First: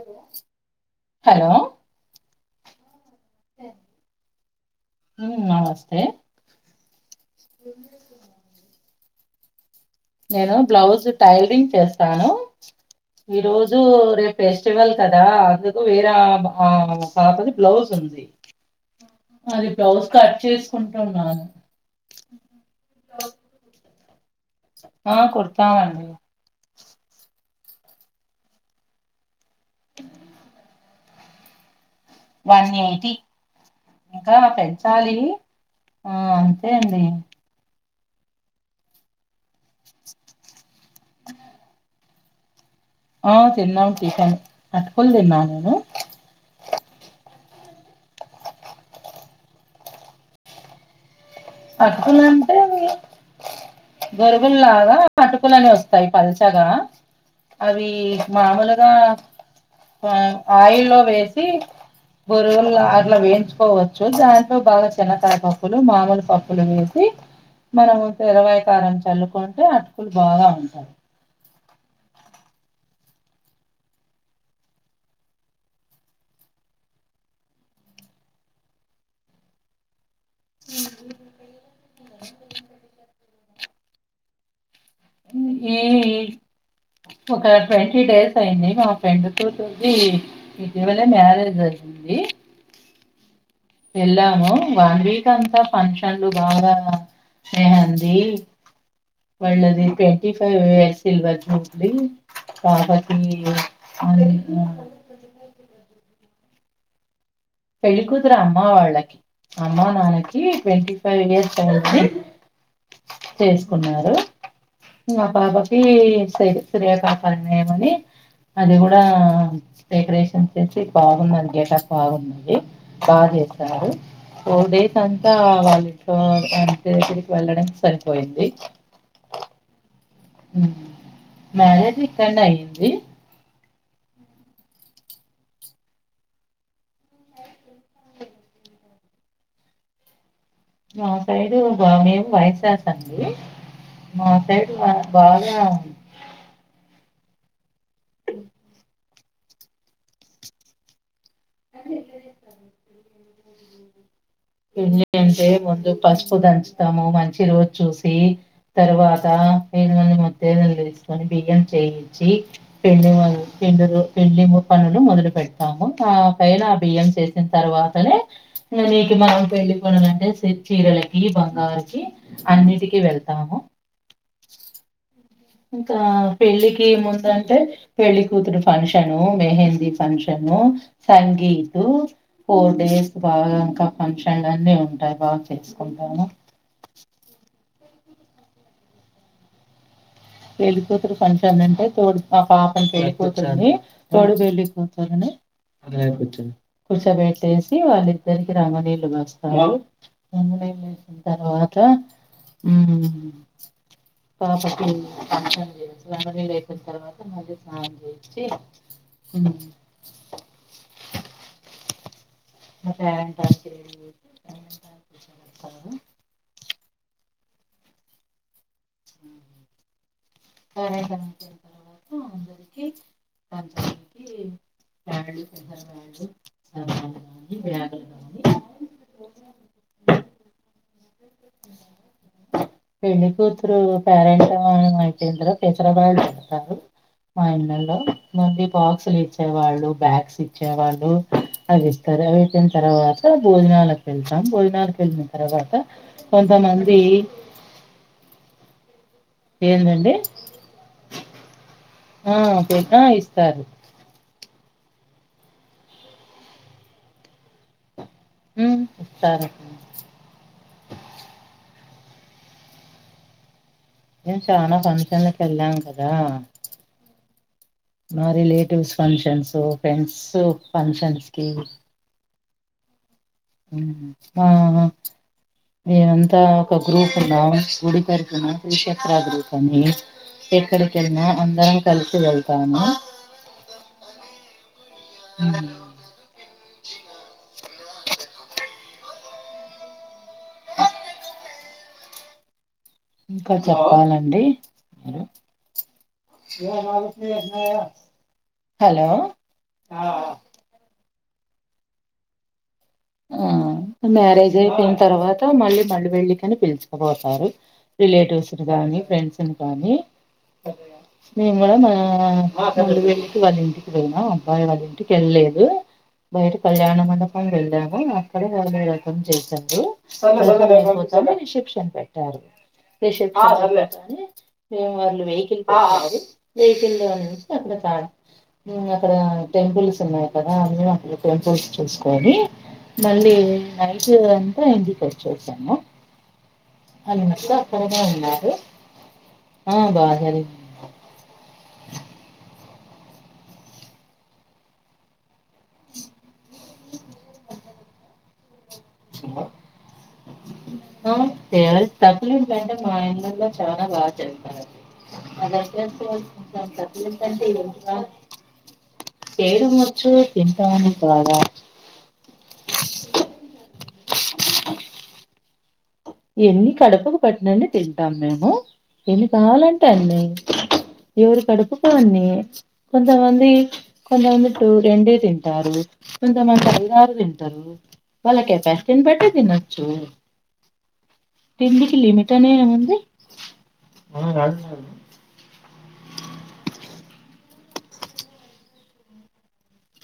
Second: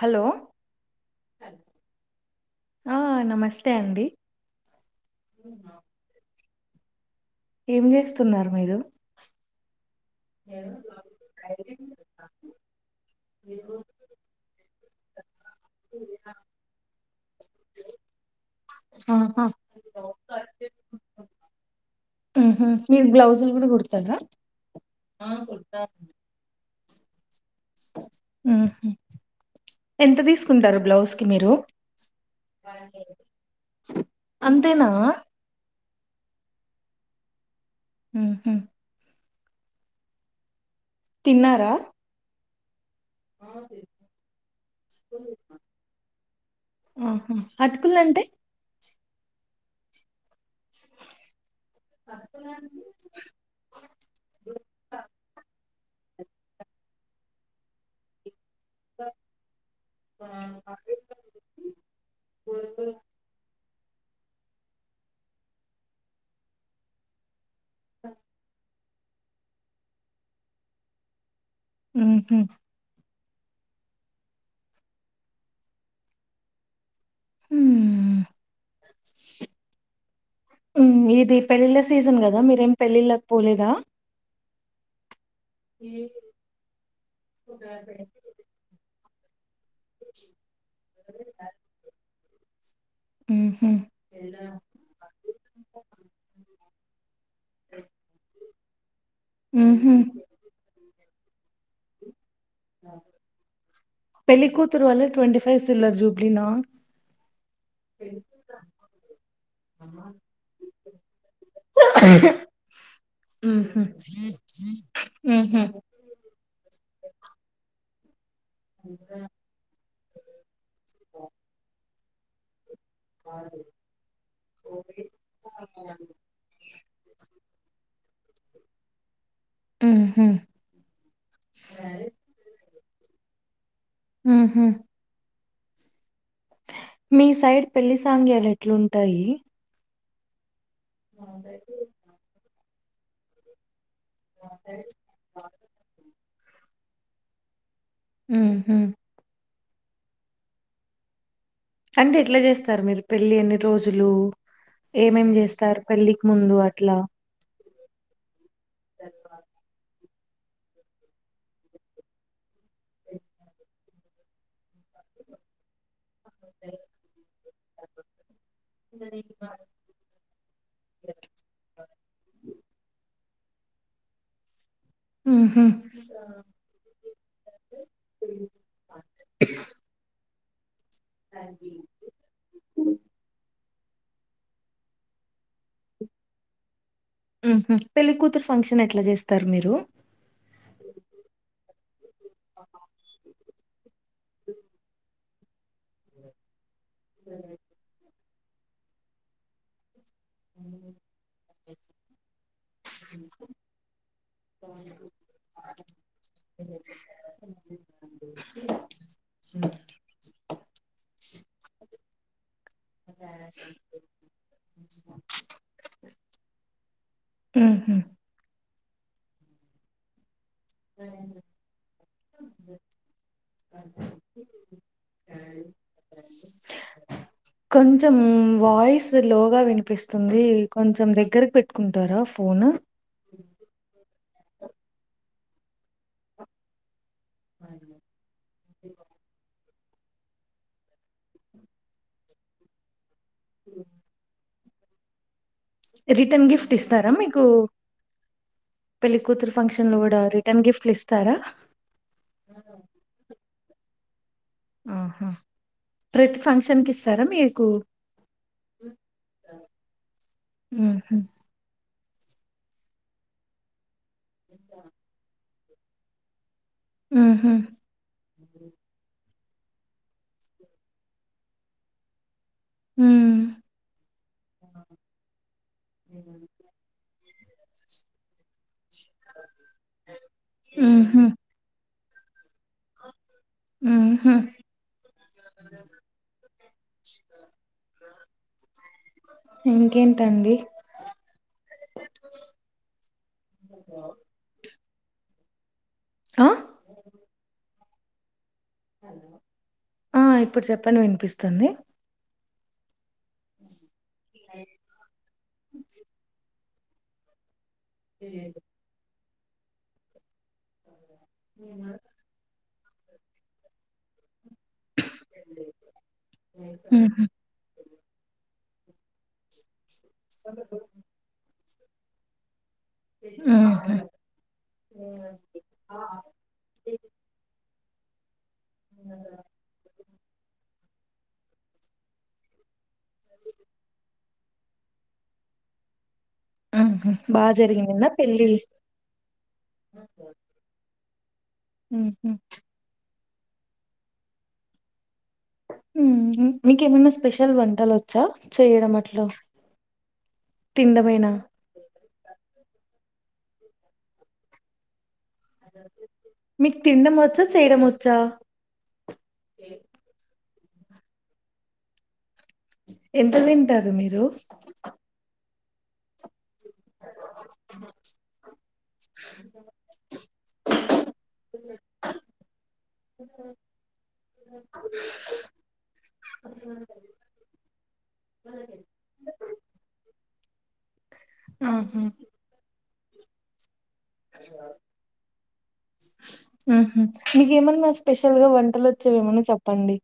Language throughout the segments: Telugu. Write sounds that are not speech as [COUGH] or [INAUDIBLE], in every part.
హలో హలో ఆ నమస్తే అండి ఉమ్ నమస్తే ఏం చేస్తున్నారు మీరు నేను బ్లౌజ్ ట్రైలింగ్ చేస్తాను ఈ రోజు రేపుఎ ఫెస్టివల్ కదా అందుకు వేరే ఆమ ఆ పాపది బ్లౌజ్ ఉంది ఆహా అది బ్లౌజ్ కట్ చేసుకుంటున్నాను ఉమ్ హు మీరు బ్లౌజులు కూడా కుడతారా ఆ కూడితం అండి ఉమ్ హు ఎంత తీసుకుంటారు బ్లౌజ్ కి మీరు వన్ ఎయిటీ ఇంకా అంతేనా పెంచాలి ఆ అంతే అండి. హు హు తిన్నారా? ఆ తిన్నాము టిఫిన్ అటుకులు తిన్నా నేను అటుకులంటే? [UNINTELLIGIBLE] అంటే గరువుల్లాగా అటుకులని వస్తాయి పల్చగా అవి మామూలుగా ఆ ఆయి లో వేసి బొరుగులు గార్ల వేయించుకోవ చ్చు దాంట్లో బాగా చిన్నకాయ పప్పులు మామూలు పప్పులు వేసి మనము తెరవయకారం చల్లుకుంటే అటుకులు బాగా ఉంటాయి. ఉహు హుమ్ మ్ ఇది పెళ్ళిళ్ళ సీజన్ కదా మీరేం పెళ్ళిళ్ళక పోలేదా? మ్ ఏవి ఒక ట్వంటీ డేస్ అయింది మా ఫ్రెండ్ టూ ట్వంటీ ఇటీవలే మ్యారేజ్ అయింది. ఉహు వెళ్ళాము వన్ వీక్ అంతా ఫంక్షన్లు బాగా మెహంది. వళ్ళది ఉహు ట్వంట ఫైవ్ వే సిల్వర్ జూబ్లీ వీ కాపటి అదైనో తిన్నావా? పెళ్లికూతురు అమ్మ వాళ్ళకి అమ్మా, నాన్న కి ట్వంటీ ఫైవ్ ఇయర్స్ అయింది. ఉహు చేసుకున్నారు మా ఉహు పాపకి సైడ్ శ్రీ ఖపణయం అని అది కూడా డెకరేషన్ వచ్చేసి బాగున్నది గెటప్ బాగున్నది బాగా చేసారు. ఫోర్ డేస్ అంతా వాళ్ళ ఇంట్లో ఎరికి వెళ్ళడానికి సరేపోయింది. పోయింది ఉహు మ్యారేజ్ ఇక్కడ్నే అయ్యంది. ఉహు మీ సైడ్ పెళ్లి సాంగ్యాలు ఎట్లుంటాయి? మా సైడు బా మేము వైశాస్ అండి. మాసైడు మా బాగా మ్హు అంటే ఎట్లా చేస్తారు మీరు పెళ్లి ఎన్ని రోజులు? పెళ్ళి ఏమేం అంటే చేస్తారు ముందు పెళ్ళికి పసుపు ముందు అట్లా దంచుతాము. మంచి రోజు చూసి తరువాత రేగాండ్లు తీసుకొని బియ్యం చేయించి పెండ్ల మొదలు పిండిలు పెళ్ళి ము పనులు మొదలు పెడతాము కా పైన బియ్యం చేసిన తర్వాతనే నీకు మా పెళ్ళి పనులంటే చి చీరలకి మ బంగారికి అన్నిటికి వెళ్తాము. ఉహు ఇంకా పెళ్ళికిముందంటే పెళ్లి కూతురు ఫంక్షను, మెహెందీ ఫంక్షన్ టన్ను సంగితు ఫోర్డేస్ రా గంక ఫంక్షన్లు అన్నీ ఉంటాయి బాగా చేసుకుంటాను. ఉహు పెళ్లికూతురు ఫంక్షన్ ఎట్లా చేస్తారు మీరు? వెళ్ళి కూతురు ఫంక్షన్ అంటే తోడు మా పాపని పెళ్ళిపోతురుని. తోడు పెళ్లికూతురిని కుర్చోబెట్టేసి వాళ్ళ ఇద్దరికి రమణీయులు పంచుతారు. ఎ వేసిన తర్వాత ఉమ్ పాప కు పం చేచ్చు రెండు నేలు అయిపోయిన తర్వాత మాధ స్నానం చేచ్చి అ మ పేరంటల్లు అండి మీరు ఊహు. పేరెంట్ ఆమె అయిపోయిన తర్వాత అందరికీ పంచానికి [INAUDIBLE] కానీ బ్యాగులు కొంచెం కానీ వాయిస్ లోగ వినిపిస్తుంది. కొంచం దగ్గరగ పెట్కుంటారా ఫోను? పెళ్లి కూతురు పేరెంటం అయిపోయిన తరువాత తెచనమలు ఉంటాయి. మా ఇళ్ళల్లో మంది బాక్సులు ఇచ్చేవాళ్ళు. బ్యాగ్స్ ఇచ్చేవాళ్ళు అది ఇస్తరు అవి ఇచ్చిన తర్వాత భోజనాలకు పిలుస్ భోజనం. భోజనాలకు పిలిచిన తర్వాత రిటర్న్ గిఫ్ట్ కొంతమంది. ఇస్తారా మీకు పెళ్లి కూతురు ఫంక్షన్ లో ఏంటండి కూడ రిటర్న్ గిఫ్ట్లు ఇస్తార. ఆహ్ పెట్టిన ఇస్తారు. ఆహా ప్రతీ ఫంక్షన్ కి ఇస్తార మీకు. ఉమ్ ఇస్తారు. ఉహు నేను చాలా ఫంక్షన్ల కి ఏళ్ళాం కదా. ఉహు మా రిలెటివ్స్ ఫంక్షన్స్. ఓ ఫ్రెండ్స్ ఫంక్షన్స్ కి. ఉ ఆహ్ హు మేమంతా ఒక గ్రూప్ ఉం. గుడికి వెళ్తున్నాం [UNINTELLIGIBLE] ఎక్కడకెళ్ళిన ఉహు అందరం. కలిసి వెళ్తాము. ఉమ్ హు. [INAUDIBLE] ఇంకేంటండి. ఇంక చెప్పాలండి. ఆ [UNINTELLIGIBLE] హలో ఆహ్ ఇప్పుడు చెప్పండి వినిపిస్తుంది. ఆహ్ మ్యారేజ్ అయిపోయిన తర్వాత మళ్ళీ వెళ్లి పెళ్లికని పిలిచుకుపోతారు. రిలేటివ్స్ని గానీ ఫ్రెండ్స్ని గానీ మేము గుడ మా. ఆహ్ మేము వెళ్తూ వాళ్ళ ఇంటికి పొయినం. అబ్బాయి వాళ్ ఇంటికి ఏల్ లేదు బయట కళ్యాణ ఉహు మండపం వెళ్లాం. అక్కడ వాళ్ళు రథం చేసిన్రు తర్వాత మేము రిసెప్షన్ పెట్టాము. ఆహ్ ఉహు రిసెప్షన్. మేమ్ వాళ్ళు వెకిల్ పక్కన ఆగి వెకిల్ లో నుంచి అక్కడ. ఆహ్ ఉమ్ అక్కడ టెంపుల్స్ ఉన్నాయి కదా. టెంపుల్స్ చూసుకని మళ్ళీ నైటుకని. మళ్ళా ఇంటికి వచ్చేసాము. ఉహు నిన్న బాగా అంతా అక్కడనే జరిగిందా పెళ్ళి ఉన్నారు. ఆహ్ [UNINTELLIGIBLE] ఉహు. ఉమ్ మికెమైన స్పెషల్ వంటలు ఓచ్చా. ఓ తినడమేనా కె తప్పులి [UNINTELLIGIBLE] నేను చాన బాగ చేస్తాను. [UNINTELLIGIBLE] మీకు తినడం కట్లెట్స్ వచ్చా అంటే చేయడం ఇష్టం. వచ్చా చేయడం వచ్చు తింటాను బాగా. ఎంత తింటారు మిరు. ఎన్ని కడపుకు పట్టినన్ని తింటాం మేము ఎన్ని కావాలంటే అన్ని. ఎవరి కడుపుకు అన్ని కొంతమంది కొంతమంది రెండే తింటారు. కొంతమంది అయిదుఆరు తింటరు వాళ్ళ కెపాసిటీని బట్టి తినొచ్చు. తిండికి ఆహా లిమిట్ అనే ఏం ఉంది. [INAUDIBLE] ఆహ్ మీకేమన్న స్పెషల్గా వంటలు వచ్చేఏమన్న చెప్పండి.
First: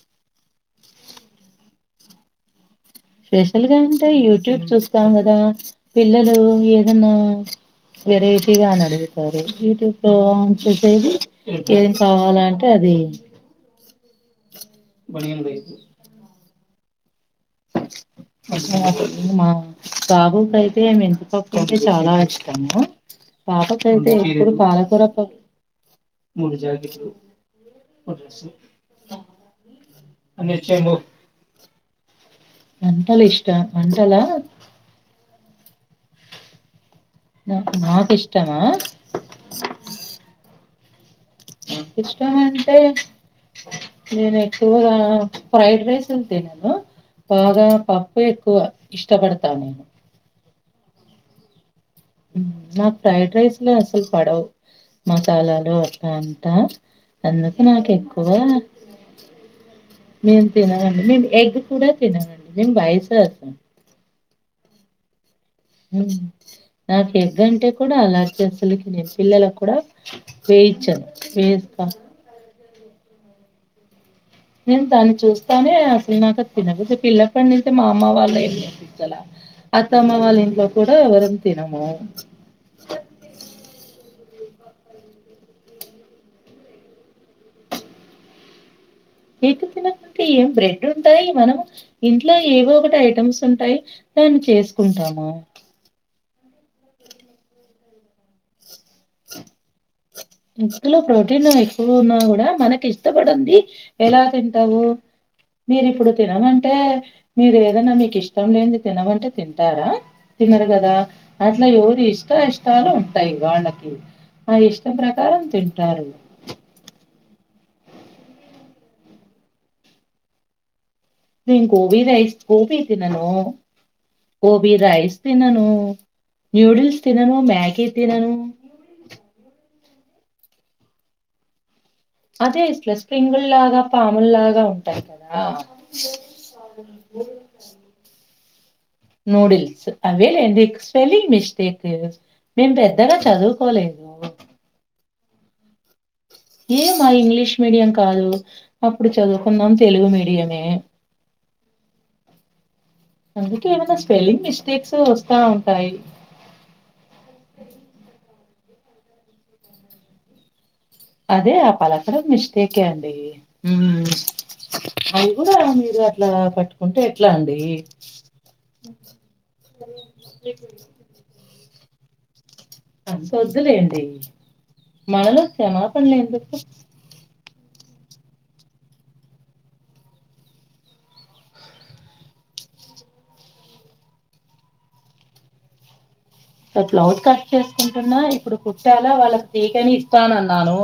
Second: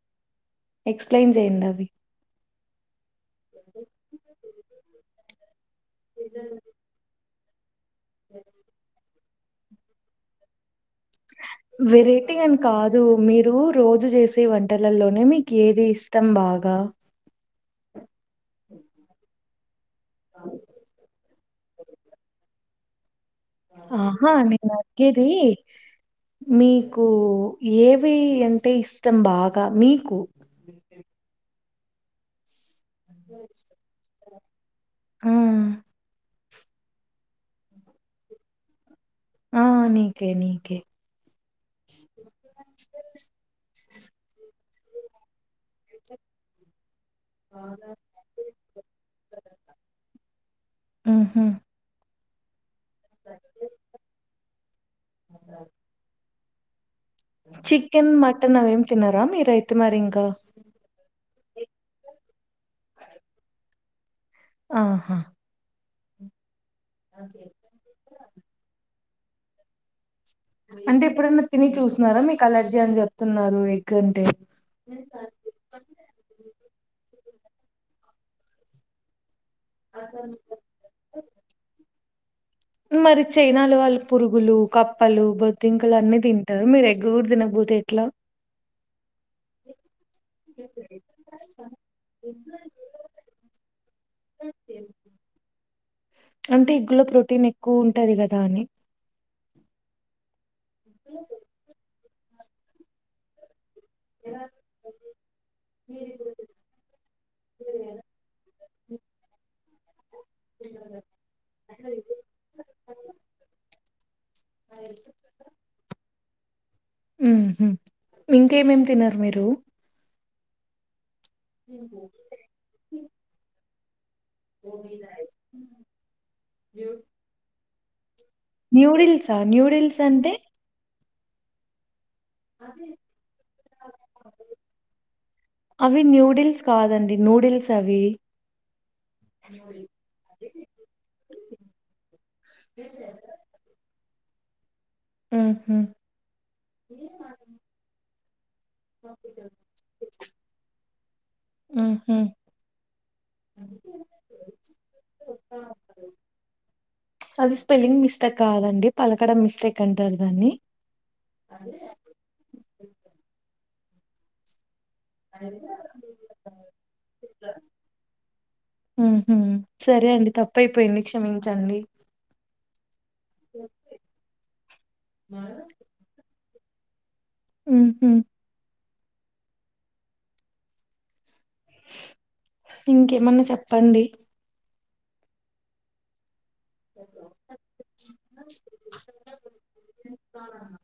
ఎక్స్ప్లెయిన్ చేయండి అవి. స్పెషల్గా అంటే యూట్యూబ్ చుస్తాం గద పిల్లలు ఏదన్నా వెరైటిగ అని అడుగుతారు యూట్యూబ్లొ చెసెది వెరైటీ కాని కాదు మీరు రోజు చేసే వంటలలోనే మీకు ఏది ఇష్టం బాగా. మా బాబుక్ అయితే మెంతిపప్పు అంటే చాలా ఇష్టము పాపకైతే ఆహా ఎప్పుడు నీక్ పాలకూర నచ్చేది పప్పు మీకు ఏవి అంటే ఇష్టం బాగా మీకు వంటలు ఇష్ట వంటలా ఆ నాకిష్టమా ఆ నీకే నీకే ఇష్టం అంటే నేను ఎక్కువగా ఫ్రైడ్ రైస్ ఎం తినను బాగా పప్పుఎ ఎక్కువ ఇష్టపడతా నేను ఉహ్ నాక్ ఫ్రైడ్ రైస్ లె అసలు పడవు మసాలాలు అద్ అంత అందుకే నాకు చికెన్ ఎక్కువ మటన్ అవేం తినరా మీరైతే మరి ఇంకా మేము తినాలండి మీ ఎగ్ కూడా తినరండి [UNINTELLIGIBLE] ఆహా ఉ నాకు ఎగ్ంటే కూడా అలర్జీ అసలకి నేను పిల్లలకు కూడా అంటే వేయిచ్చను. ఎప్పుడైన్నా తిని వేస్తా. చూస్తున్నారా మీకు అలర్జీ అని చెప్తున్నారు ఎగ్ అంటే నేను దాన్ని చూస్తానే అసలు నాకు తినబుదే పిల్ల అప్పట్ నుంచి మా అమ్మ వల్లే పించాల అత్తమ్మ వాళ్ళ ఇంట్లో కూడ ఎవరం తినము మరి చైనాలో వాళ్ళు పురుగులు కప్పలు బొత్తింకలు అన్ని తింటారు మీరు ఎగ్ కూడ తినకపోతే ఎట్లా ఎగ్ తినకుంటే ఏం బ్రెడ్ ఉంటాయి మనం ఇంట్లో ఏవో ఒకటి ఐటమ్స్ ఉంటాయి దన్ని చేసుకుంటాము అంటే ఇగ్గులో ప్రోటీన్ ఎక్కువ ఉంటది కదా అని ఎగ్గు లో ప్రోటీన్ ఎక్కువ ఉన్నా కూడా మనకి ఇష్టపడంది ఎలా తింటావు మీరి ఇప్పుడు తిననంటే మీరు ఏదన్నా మీకు ఇష్టం లేని తినమంటే తిం టారా తినరు కదా అట్లా ఎవరి ఇష్ట ఇష్టాలు ఉంటాయి వాళ్ళకి ఆ ఇష్టం ప్రకారం తింటారు ఉహు ఇంకేమేమి తినరు మీరు నేన్ గోబి రైస్ గోబీ తినను గోబీ రైస్ తినను నూడల్స్ తినను మ్యాగి తినను న్యూడిల్సా న్యూడిల్స్ అంటే అదే ఇట్లా స్ప్రింగుల్లాగా పాముల్లాగా ఉంటాయి కదా ది నూడిల్స్ అవి నూడిల్స్ అవేలేండి స్పెల్లింగ్ మిస్టేక్ మేం పెద్దగా చదువుకోలేము ఉ హు ఏ మా ఇంగ్లీష్ మీడియం కాదు అప్పుడు చదువుకుంన్నాం తెలుగు మీడియమే ఉహు అందుకే ఏమైనా స్పెలింగ్ మిస్టేక్స్ వస్తా ఉంటాయి అది స్పెల్లింగ్ మిస్టేక్ కాదండి పలకడం మిస్టేక్ అంటారు దాన్ని అదే ఆ పలకడం మిస్టేకే అండి ఉమ్ అది కూడా మీరు అట్లా పట్టుకుంటే ఎట్లా అండి ఉ హు సరే అండి తప్పఐపోయింది క్షమించండి అంత వొద్దులేండి మనలో క్షమాపణలు ఎందుకు ఉ హు ఇంకేమన్నా చెప్పండి బ్లౌజ్ కట్ చేసుకుంటున్నా ఇప్పుడు కుట్టల వాళ్ళకి ఫ్రీగానే ఇస్తానన్నాను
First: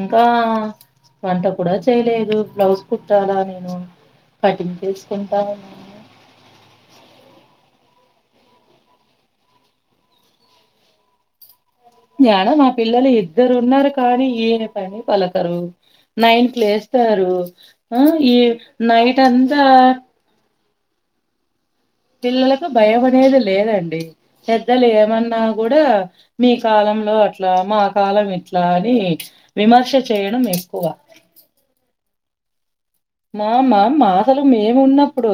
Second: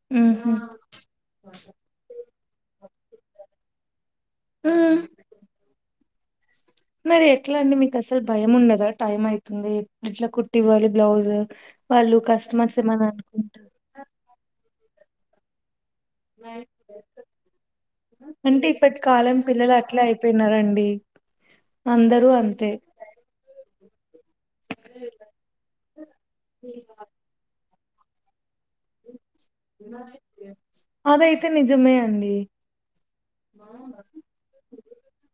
ఇంకా ఉహు వంట కూడా చేయలేదు బ్లౌజ్ కుట్టాల నేను ఉ కటింగ్ చేసుకుంటాను మరి ఎట్లా అండి మీకు అసలు భయం ఉండదా టైం ఐతుంది ఇట్లా కుట్టివ్వాలి బ్లౌజ్ వాళ్ళు యాడ మా కస్టమర్స్ ఏమని పిల్లలు ఇద్దరు అనుకుంటారు ఉన్నారు కానీ ఏ పని పలకరు నైన్ కి లేస్తారు ఆ ఈ అంటే నైట్ అంతా పి పిల్లలకు భయం అనేదే లేదండి పెద్దలు ఏమన్నా కూడా మీ కాలం లో అట్లా మా కాలం ఇట్లా అని విమర్శ చేయడం ఎక్కువ అదైతే నిజమే అండి మా మా మా తలం మేము ఉన్నప్పుడు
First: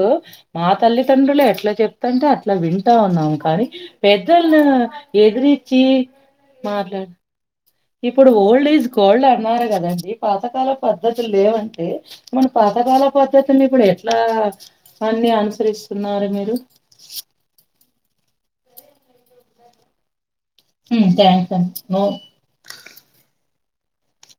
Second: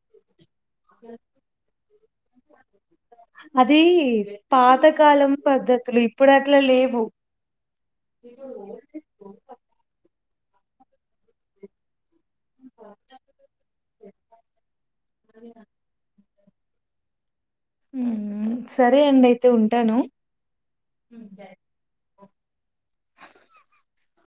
మా తల్లితండ్రులే ఎట్లా చెప్తుంటే అట్లా వింటా ఉన్నాము కానీ అది పెదలు పాతకాలం ఎదిరి రిచ్చి పద్ధతులు ఇప్పుడు అట్లా మాట్లా లేవు ఇప్పుడు ఓల్డ్ ఇస్ గోల్డ్ అన్నారు కదండి పాతకాల పద్ధతు లేవంటే మన పాతకాల పద్ధతుల్ని ఇప్పుడు ఎట్లా అన్ని అనుసరిస్తున్నారు మీరు మ్ మ్ సరే అండి అయితే ఉంటాను ఉమ్ థ్యాంక్స్ అండి నో